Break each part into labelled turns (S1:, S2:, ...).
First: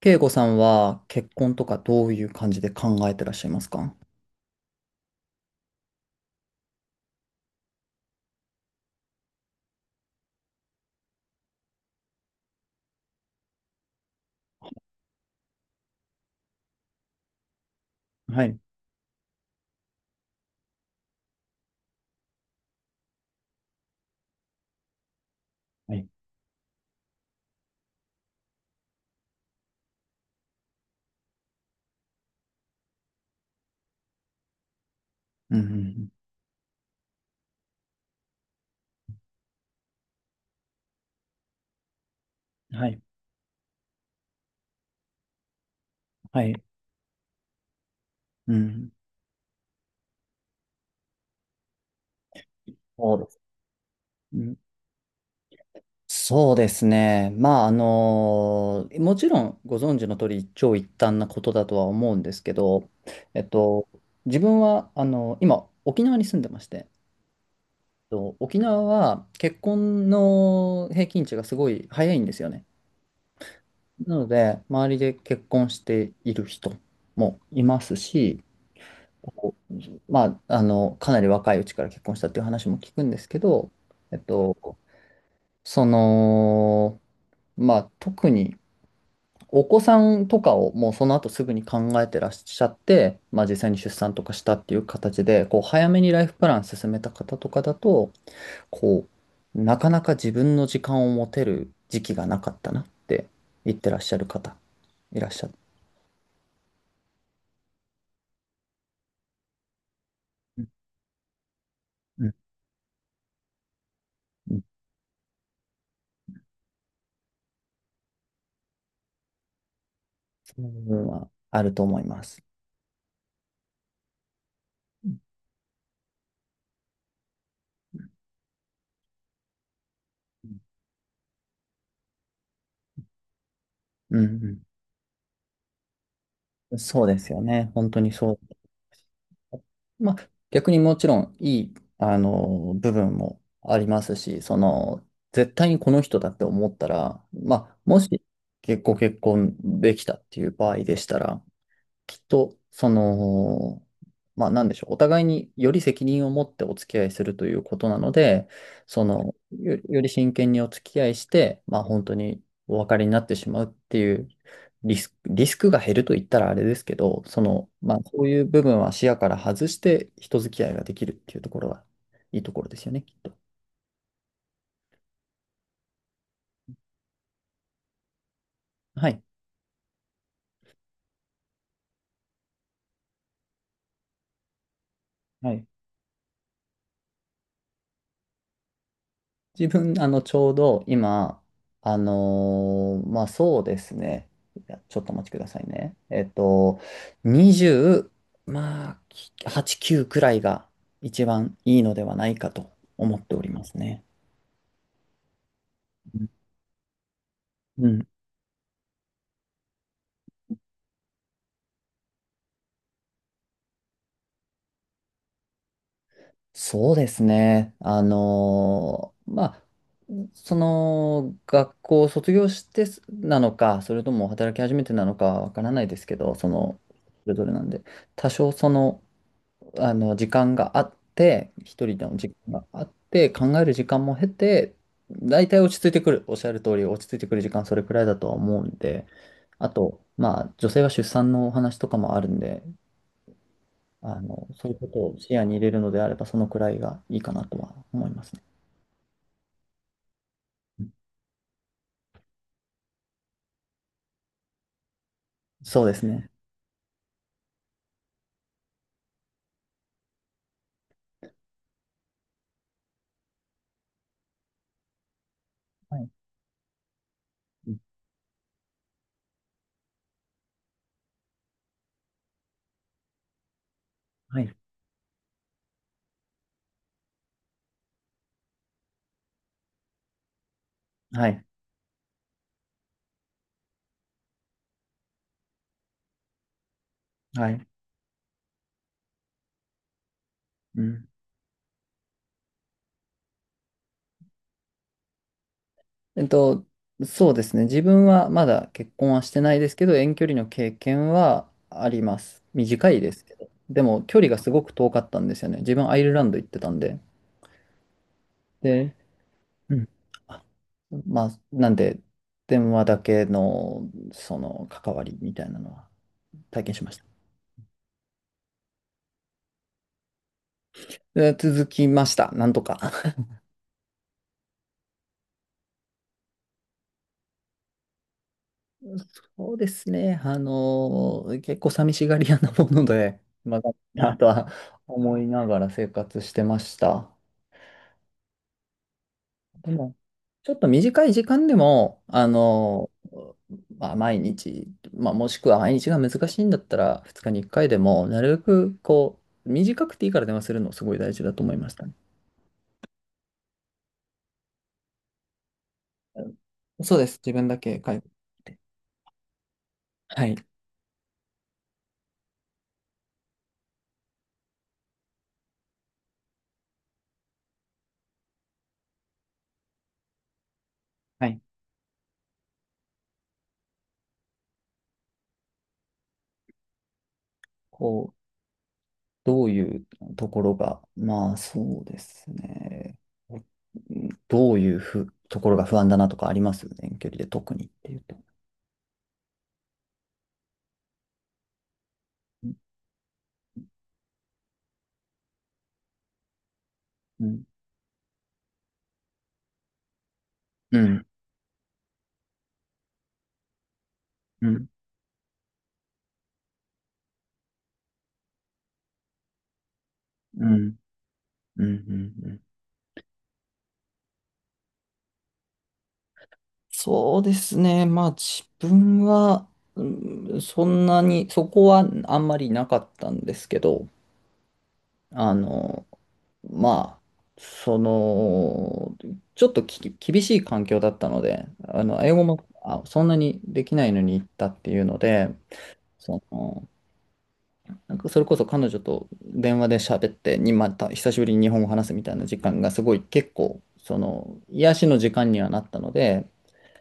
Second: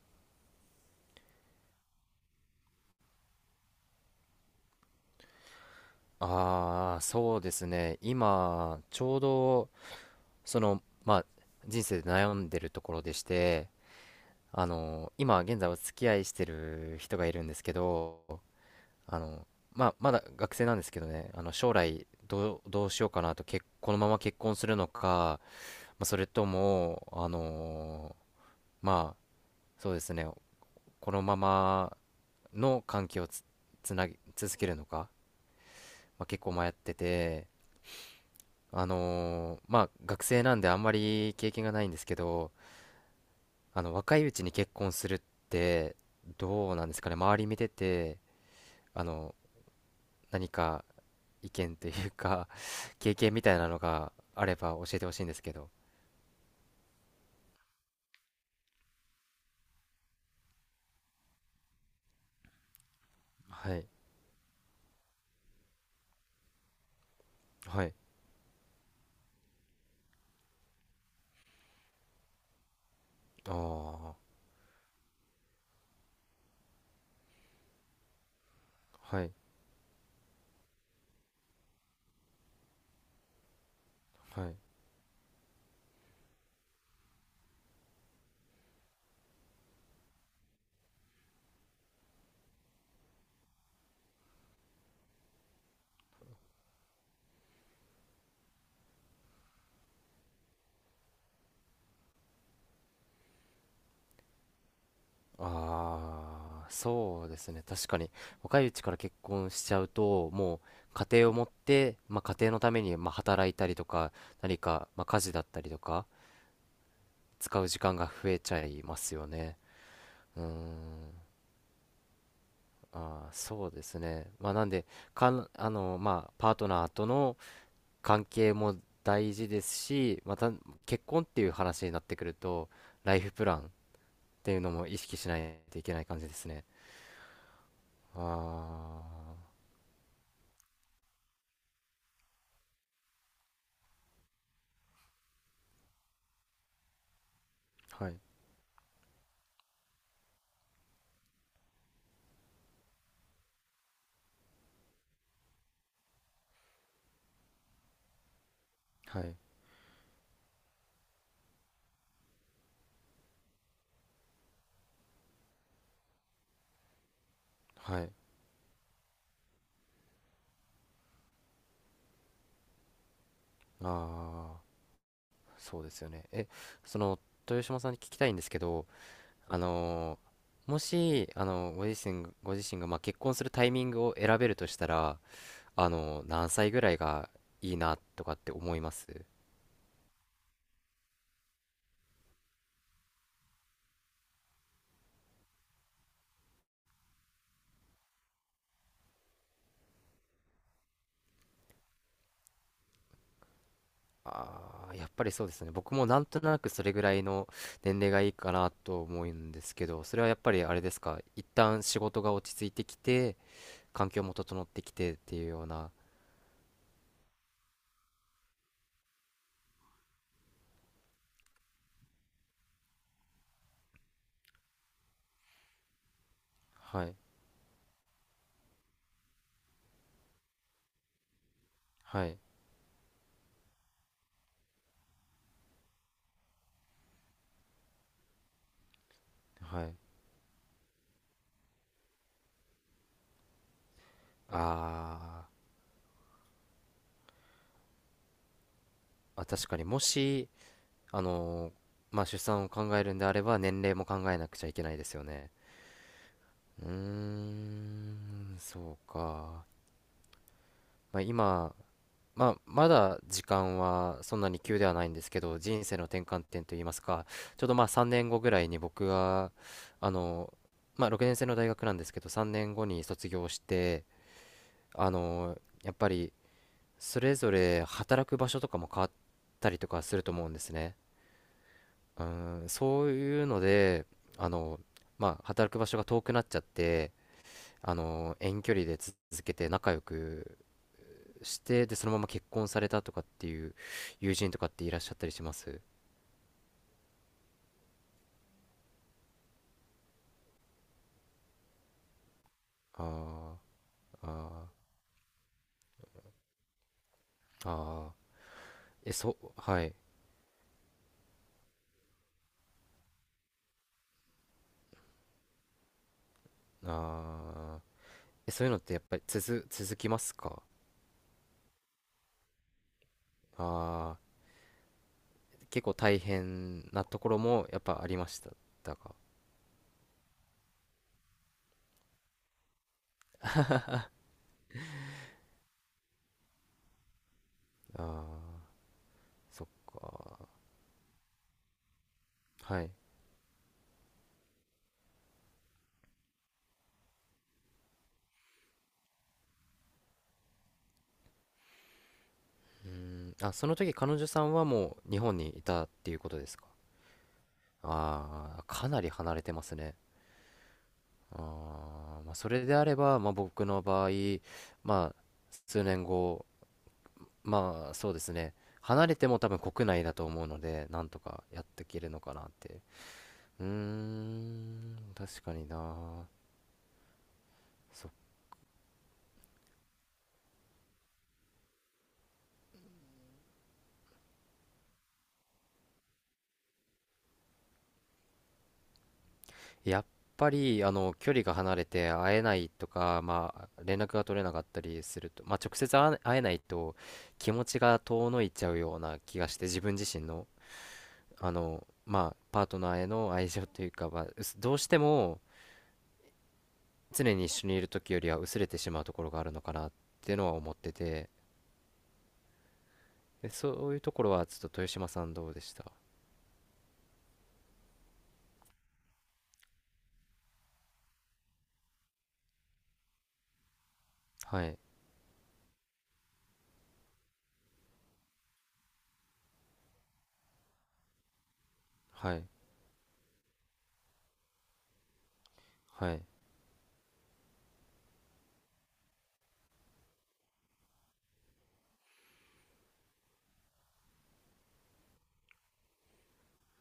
S1: 慶吾さんは結婚とかどういう感じで考えてらっしゃいますか？
S2: ああ、そうですね。今、ちょうど、まあ、人生で悩んでるところでして、今、現在お付き合いしてる人がいるんですけど、
S1: はい、
S2: あの、まあ、まだ学生なんですけどね、将来、どうしようかなと、このまま結婚するのか、
S1: は
S2: まあ、
S1: い、
S2: それとも、まあ、そうですね、このままの関係をつなぎ、続けるのか、
S1: うんうん
S2: まあ、結構迷ってて、まあ学生なんであんまり経験がないんですけど、
S1: うん、はい、
S2: 若いうちに結婚するって
S1: はい、
S2: どうなんですかね、周り見てて、
S1: うん、
S2: あの何か意見というか 経
S1: そうで
S2: 験
S1: す。
S2: みたいなのが
S1: う
S2: あ
S1: ん、
S2: れば教えてほしいんですけど。
S1: そうですね。まあ、もちろんご存知の通り一長一短なことだとは思うんですけど、えっ
S2: は
S1: と、
S2: い、
S1: 自分は、今、沖縄に住んでまして、
S2: はい、
S1: 沖縄は結婚の平均値がすごい早いんですよね。
S2: あ
S1: な
S2: あ、
S1: ので、周りで結婚している人もいますし、
S2: はい、
S1: まあ、かなり若いうちから結婚したっていう話も聞くんですけど、えっ
S2: はい。
S1: と、その、まあ、特にお子さんとかをもうその後すぐに考えてらっしゃって、まあ、実際に出産とかしたっていう形で、早めにライフプラン進めた方とかだと、こなかなか自分の時間を持てる時期がなかったなって言ってらっしゃる方、いらっしゃる。
S2: ああ、そうですね。確かに若いうちから結婚しちゃうと、も
S1: うん
S2: う家庭を持って、まあ、
S1: うん
S2: 家庭のためにまあ働いたりとか、
S1: う
S2: 何
S1: ん。
S2: かまあ家事だったりとか。使う時間が増えちゃいますよね。うー
S1: その部分
S2: ん、
S1: はあると思います。
S2: あーそうですね。まあ、なんで、
S1: うん
S2: まあ、パートナーとの関係も大事ですし、ま
S1: う
S2: た
S1: ん。
S2: 結婚っていう話になってくると、ライフプランっ
S1: うんう
S2: ていうの
S1: ん、
S2: も意識しないといけない感じですね。
S1: そうですよね。本当に
S2: あ
S1: そう。まあ、逆にもちろんいい、部分もありますし、絶対にこの人だって思ったら、まあ、も
S2: あ、はい、
S1: し、結構結婚できたっていう場合でしたら、きっと、まあ、なんでしょう、お互いにより責任を持ってお付き合いするということなので、
S2: はい、
S1: より真剣にお付き合いして、まあ、本当にお別れになってしまうっていうリスクが減ると言ったらあれですけど、まあ、
S2: はい。
S1: そういう部分は視野から外して人付き合いができるっていうところがいいところですよね、きっと。
S2: ああ、そうですよね。その、豊島さんに聞きたいんですけど、
S1: はい。
S2: あのーもし、ご自身が、まあ、結婚するタイミングを選べるとしたら、
S1: はい、
S2: 何歳ぐらいがいいなとかって思います？
S1: 自分、ちょうど今、まあ、そうですね。いやちょっとお待ちくださいね。20、まあ、8、9くらいが一番いいのではないかと思っておりますね。
S2: あーやっぱりそうですね。僕もなんとなくそれぐらいの
S1: う
S2: 年
S1: ん。
S2: 齢がいいかなと思うんですけど、それはやっぱりあれですか、一旦仕事が落ち着いてきて、環境も整ってきてっていうような、
S1: そうですね。まあ、学校を卒業してすなのか、それとも働き始めてなのかわからないですけど、
S2: はい、
S1: それぞれなんで、多少時間があって、一人の
S2: は
S1: 時
S2: い、
S1: 間があって、考える時間も経て、大体落ち着いてくる。おっしゃる通り、落ち着いてくる時間それくらいだとは思うんで、あ
S2: はい。
S1: と、まあ、女性は出産のお話とかもあるんで、そういうことを視野
S2: あ
S1: に入れるのであれば、そのくらいがいいかなとは思いますね。
S2: ーあ、確かにもし、あのーまあ出産を考えるんであれば年齢も考えなくちゃいけないですよね。
S1: そうですね。
S2: うーん、そうか。まあ今、まあまだ時間はそんなに急ではないんですけど、人
S1: は
S2: 生の
S1: い。
S2: 転換点といいますか、ちょう
S1: う
S2: ど
S1: ん、
S2: まあ3年後ぐらいに僕が、あの、まあ6年生の大学なんですけど、3年後に卒業して、
S1: はい。
S2: あの、やっぱりそれぞれ働く場所とかも変わったりとかすると思うんですね。
S1: はい。
S2: うん、そういうので、あの、まあ、働く場所が遠くなっちゃって、
S1: はい。
S2: 遠距離で続けて仲良く
S1: うん。
S2: して、で、そのまま結婚されたとかっていう友人とかっていらっしゃったりします？
S1: えっと、そうですね。自分はまだ結婚はしてないですけど、遠距離の経験はあります。短いですけど。
S2: あ
S1: でも、距
S2: ー
S1: 離がすご
S2: あ
S1: く遠かったんですよね。自分、アイルランド行ってたんで。
S2: ー、あー
S1: で、う
S2: は
S1: ん
S2: い、
S1: あまあ、なんで、電話だけの、関わりみたいなのは体験しました。
S2: あーそういうのってやっぱり続きますか？
S1: で続きました。なんとか。
S2: あー結構大変なところもやっぱありましたか？
S1: そうですね。結構寂しがり屋なもので、まあ、だなとは思いながら生活してました。
S2: あーそっ
S1: でも、
S2: か、
S1: ちょっと短い時間でも、
S2: はい。
S1: まあ、毎日、まあ、もしくは毎日が難しいんだったら、2日に1回でも、なるべく、短くていいから電話するのすごい大事だと思いましたね。
S2: うーん、あ、その時彼女さんはもう日本にいたっていう
S1: う
S2: こ
S1: ん、
S2: とですか。
S1: そうです。自分だけ介護し
S2: あ
S1: て。
S2: あー、かなり離れてますね。
S1: はい。
S2: あーまあ、それであれば、まあ、僕の場合、まあ、数年後、まあ、そうですね。離れても多分国内だと思うので、なんと
S1: はい。
S2: かやっていけるのかなって。うーん、確かにな。
S1: こう、どういうところが、まあ、そうですね。うん、どういうところが不安だなとかあります、遠距離で特にっていうと？
S2: やっぱりあの距離が離れて会えないとか、まあ、連絡が取れなかったりすると、まあ、直接会えないと
S1: うん。
S2: 気持ちが遠のいちゃうような気がして自分自身の、
S1: うん。
S2: まあ、パートナーへの愛情というか、まあ、
S1: うん。
S2: どうしても常に一緒にいる時よりは薄れてしまうところがあるのかなっていう
S1: う
S2: のは思
S1: ん。
S2: ってて、
S1: うん。うん。うん。うん。
S2: でそういうところはちょっと豊島さんどうでした？
S1: そうですね。まあ自分は、うん、そんなに、そこはあんまりなかったんですけど、
S2: はい
S1: あの、まあ、その、ちょっと厳しい環境だったので、英語
S2: はい
S1: もそんなにできないのに行ったっていうので、
S2: はい、
S1: その、なんかそれこそ彼女と電話で喋って、にまた久しぶりに日本語を話すみたいな時間がすごい結構、癒しの時間にはなったので、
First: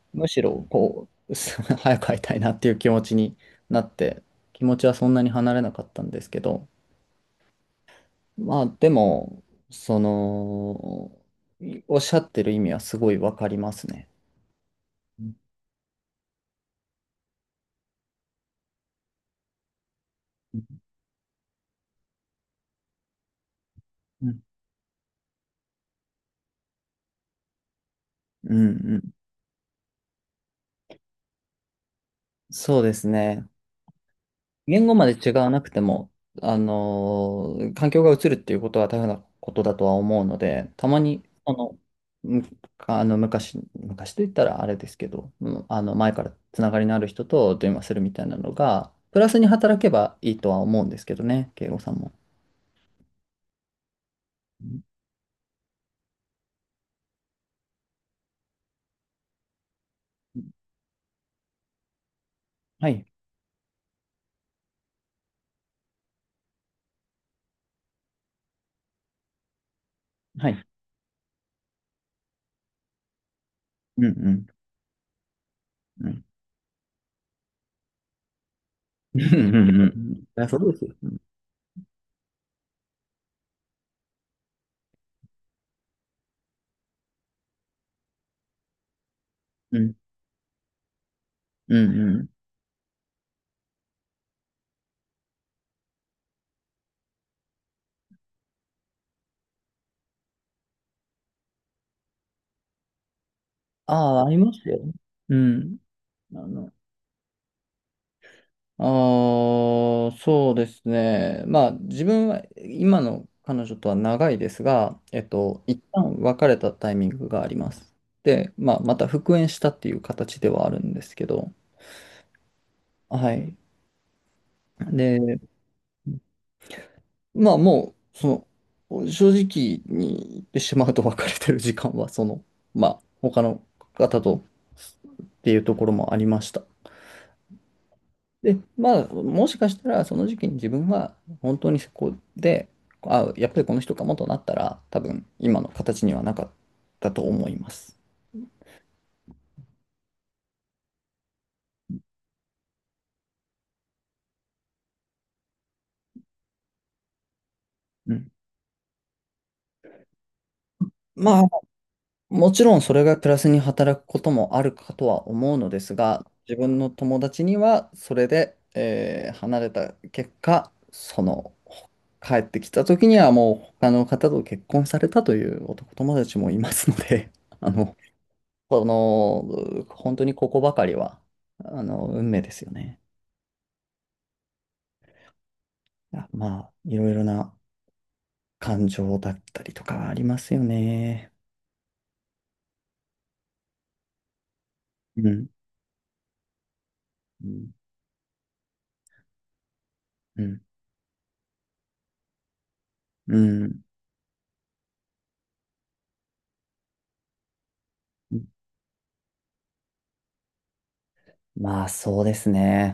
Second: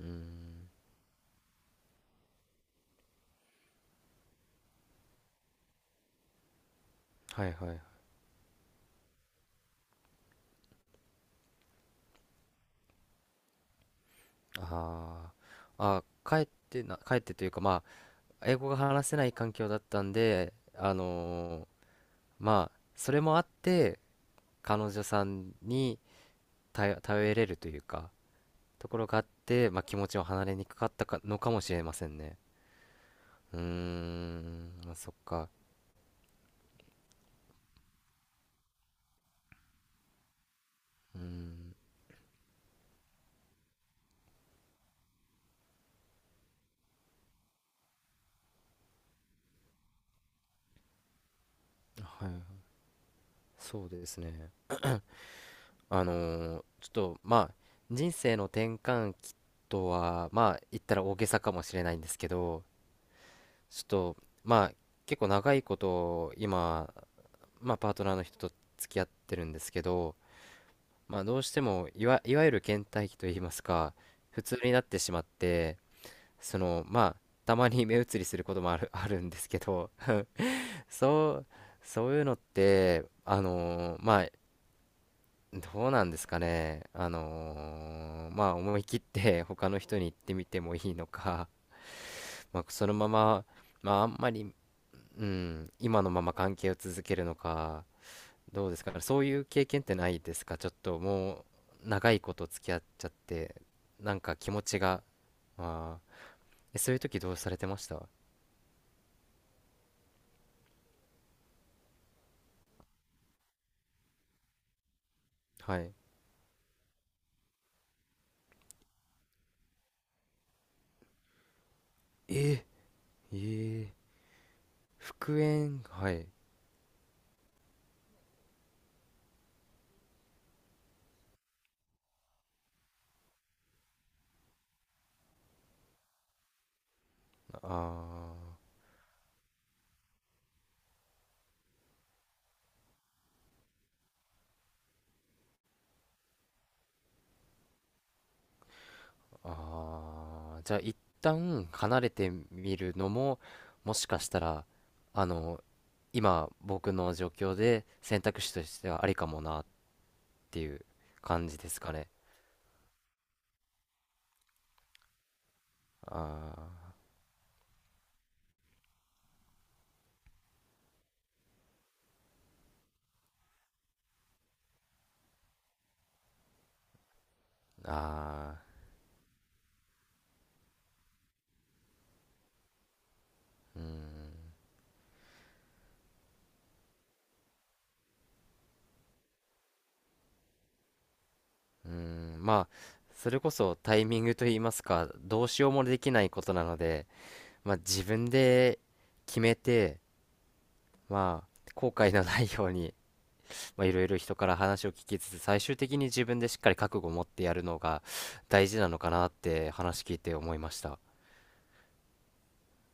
S2: う
S1: むし
S2: ん
S1: ろ、早く会いたいなっていう気持ちになって、気持ちはそんなに離れなかったんですけど、
S2: はいはい、
S1: まあ、でも、その、おっしゃってる意味はすごいわかりますね。う
S2: あ
S1: ん
S2: ーあー、帰ってというかまあ英語が話せない環境だったんで、まあ、それもあって、
S1: う
S2: 彼女さんに頼れるというか、
S1: ん
S2: と
S1: う
S2: こ
S1: ん、
S2: ろがあって、まあ、気持ちを離れにくかったかのかもしれませんね。
S1: そうですね。
S2: うーん、
S1: 言
S2: ま
S1: 語
S2: あ、
S1: ま
S2: そ
S1: で
S2: っ
S1: 違
S2: か。
S1: わなくても、環境が移るっていうことは大変なことだとは思うので、たま
S2: うー
S1: に、あ
S2: ん、
S1: の、むあの昔、昔と言ったらあれですけど、うん、あの前からつながりのある人と電話するみたいなのが、プラスに働けばいいとは思うんですけどね、慶吾さんも。
S2: はい、そうですね。
S1: うん、
S2: あのちょっと、まあ、人生の転換期とは、まあ、言ったら大げさかもしれないんですけど、
S1: はい、
S2: ちょっと、まあ、結構長いこと今まあ、パートナーの人と付き合ってるんですけど、
S1: はい。
S2: まあ、どうしてもいわゆる倦怠期といいますか、
S1: うんう
S2: 普
S1: ん
S2: 通になってしまって、
S1: うん。
S2: まあたまに目移りすることもある、あ
S1: う
S2: る
S1: んう
S2: んですけ
S1: んう
S2: ど、
S1: ん。いやそうですよ。
S2: そう、そういうのってまあどうなんですかね、まあ思い切って 他
S1: う
S2: の
S1: ん
S2: 人に言ってみてもいいのか、
S1: うんうん。
S2: まあ、そのまま、まあ、あんまり、うん、今のまま関係を続けるのか、どうですか？そういう経験ってないですか？ちょっともう長いこと付き合っちゃってな
S1: あ
S2: ん
S1: あ、あ
S2: か
S1: り
S2: 気
S1: ま
S2: 持
S1: すよ。
S2: ちが、
S1: うん。
S2: あー
S1: あの
S2: そういう時どうされてました？
S1: ああ、そうですね。まあ、自分は今の彼女とは長いですが、
S2: は
S1: 一
S2: い、
S1: 旦別れたタイミングがあります。で、まあ、また復縁したっていう形ではあるんですけど、
S2: え
S1: は
S2: え
S1: い。
S2: ー、
S1: で、
S2: 復縁はい、
S1: まあ、もう、正直に言ってしまうと別れてる時間は、まあ、他の方とっていうところもありました。
S2: あー
S1: で、まあ、もしかしたら、その時期に自分は、本当にそこで、あ、やっぱりこの人かもとなったら、多分、今の形にはなかったと思います。
S2: あー、じゃあ一旦離れてみるのももしかしたらあの今僕の状況で
S1: う
S2: 選
S1: ん。
S2: 択肢としてはありかもなっていう
S1: まあ、
S2: 感じですかね？
S1: もちろんそれがプラスに働くこともあるかとは思うのですが、自分の
S2: あ
S1: 友達には、それで、離れた結果、帰ってきた時にはもう他の方と結婚されたという男友達もいますので、あ
S2: ー
S1: の、
S2: あー、
S1: 本当にここばかりは、運命ですよね。まあ、いろいろな感情だったりとかありますよね。
S2: うーん、まあ、それこそタイミングといいますか、
S1: う
S2: ど
S1: ん。
S2: うしようもできないことなので、
S1: うん。
S2: まあ自分で決めて、
S1: うん。
S2: まあ、後悔のないように、まあいろいろ人から話を聞きつつ、最終的に自分でしっかり覚悟を持ってやるのが
S1: うん、
S2: 大事なのかなって話聞いて思いました。
S1: まあ、そうですね。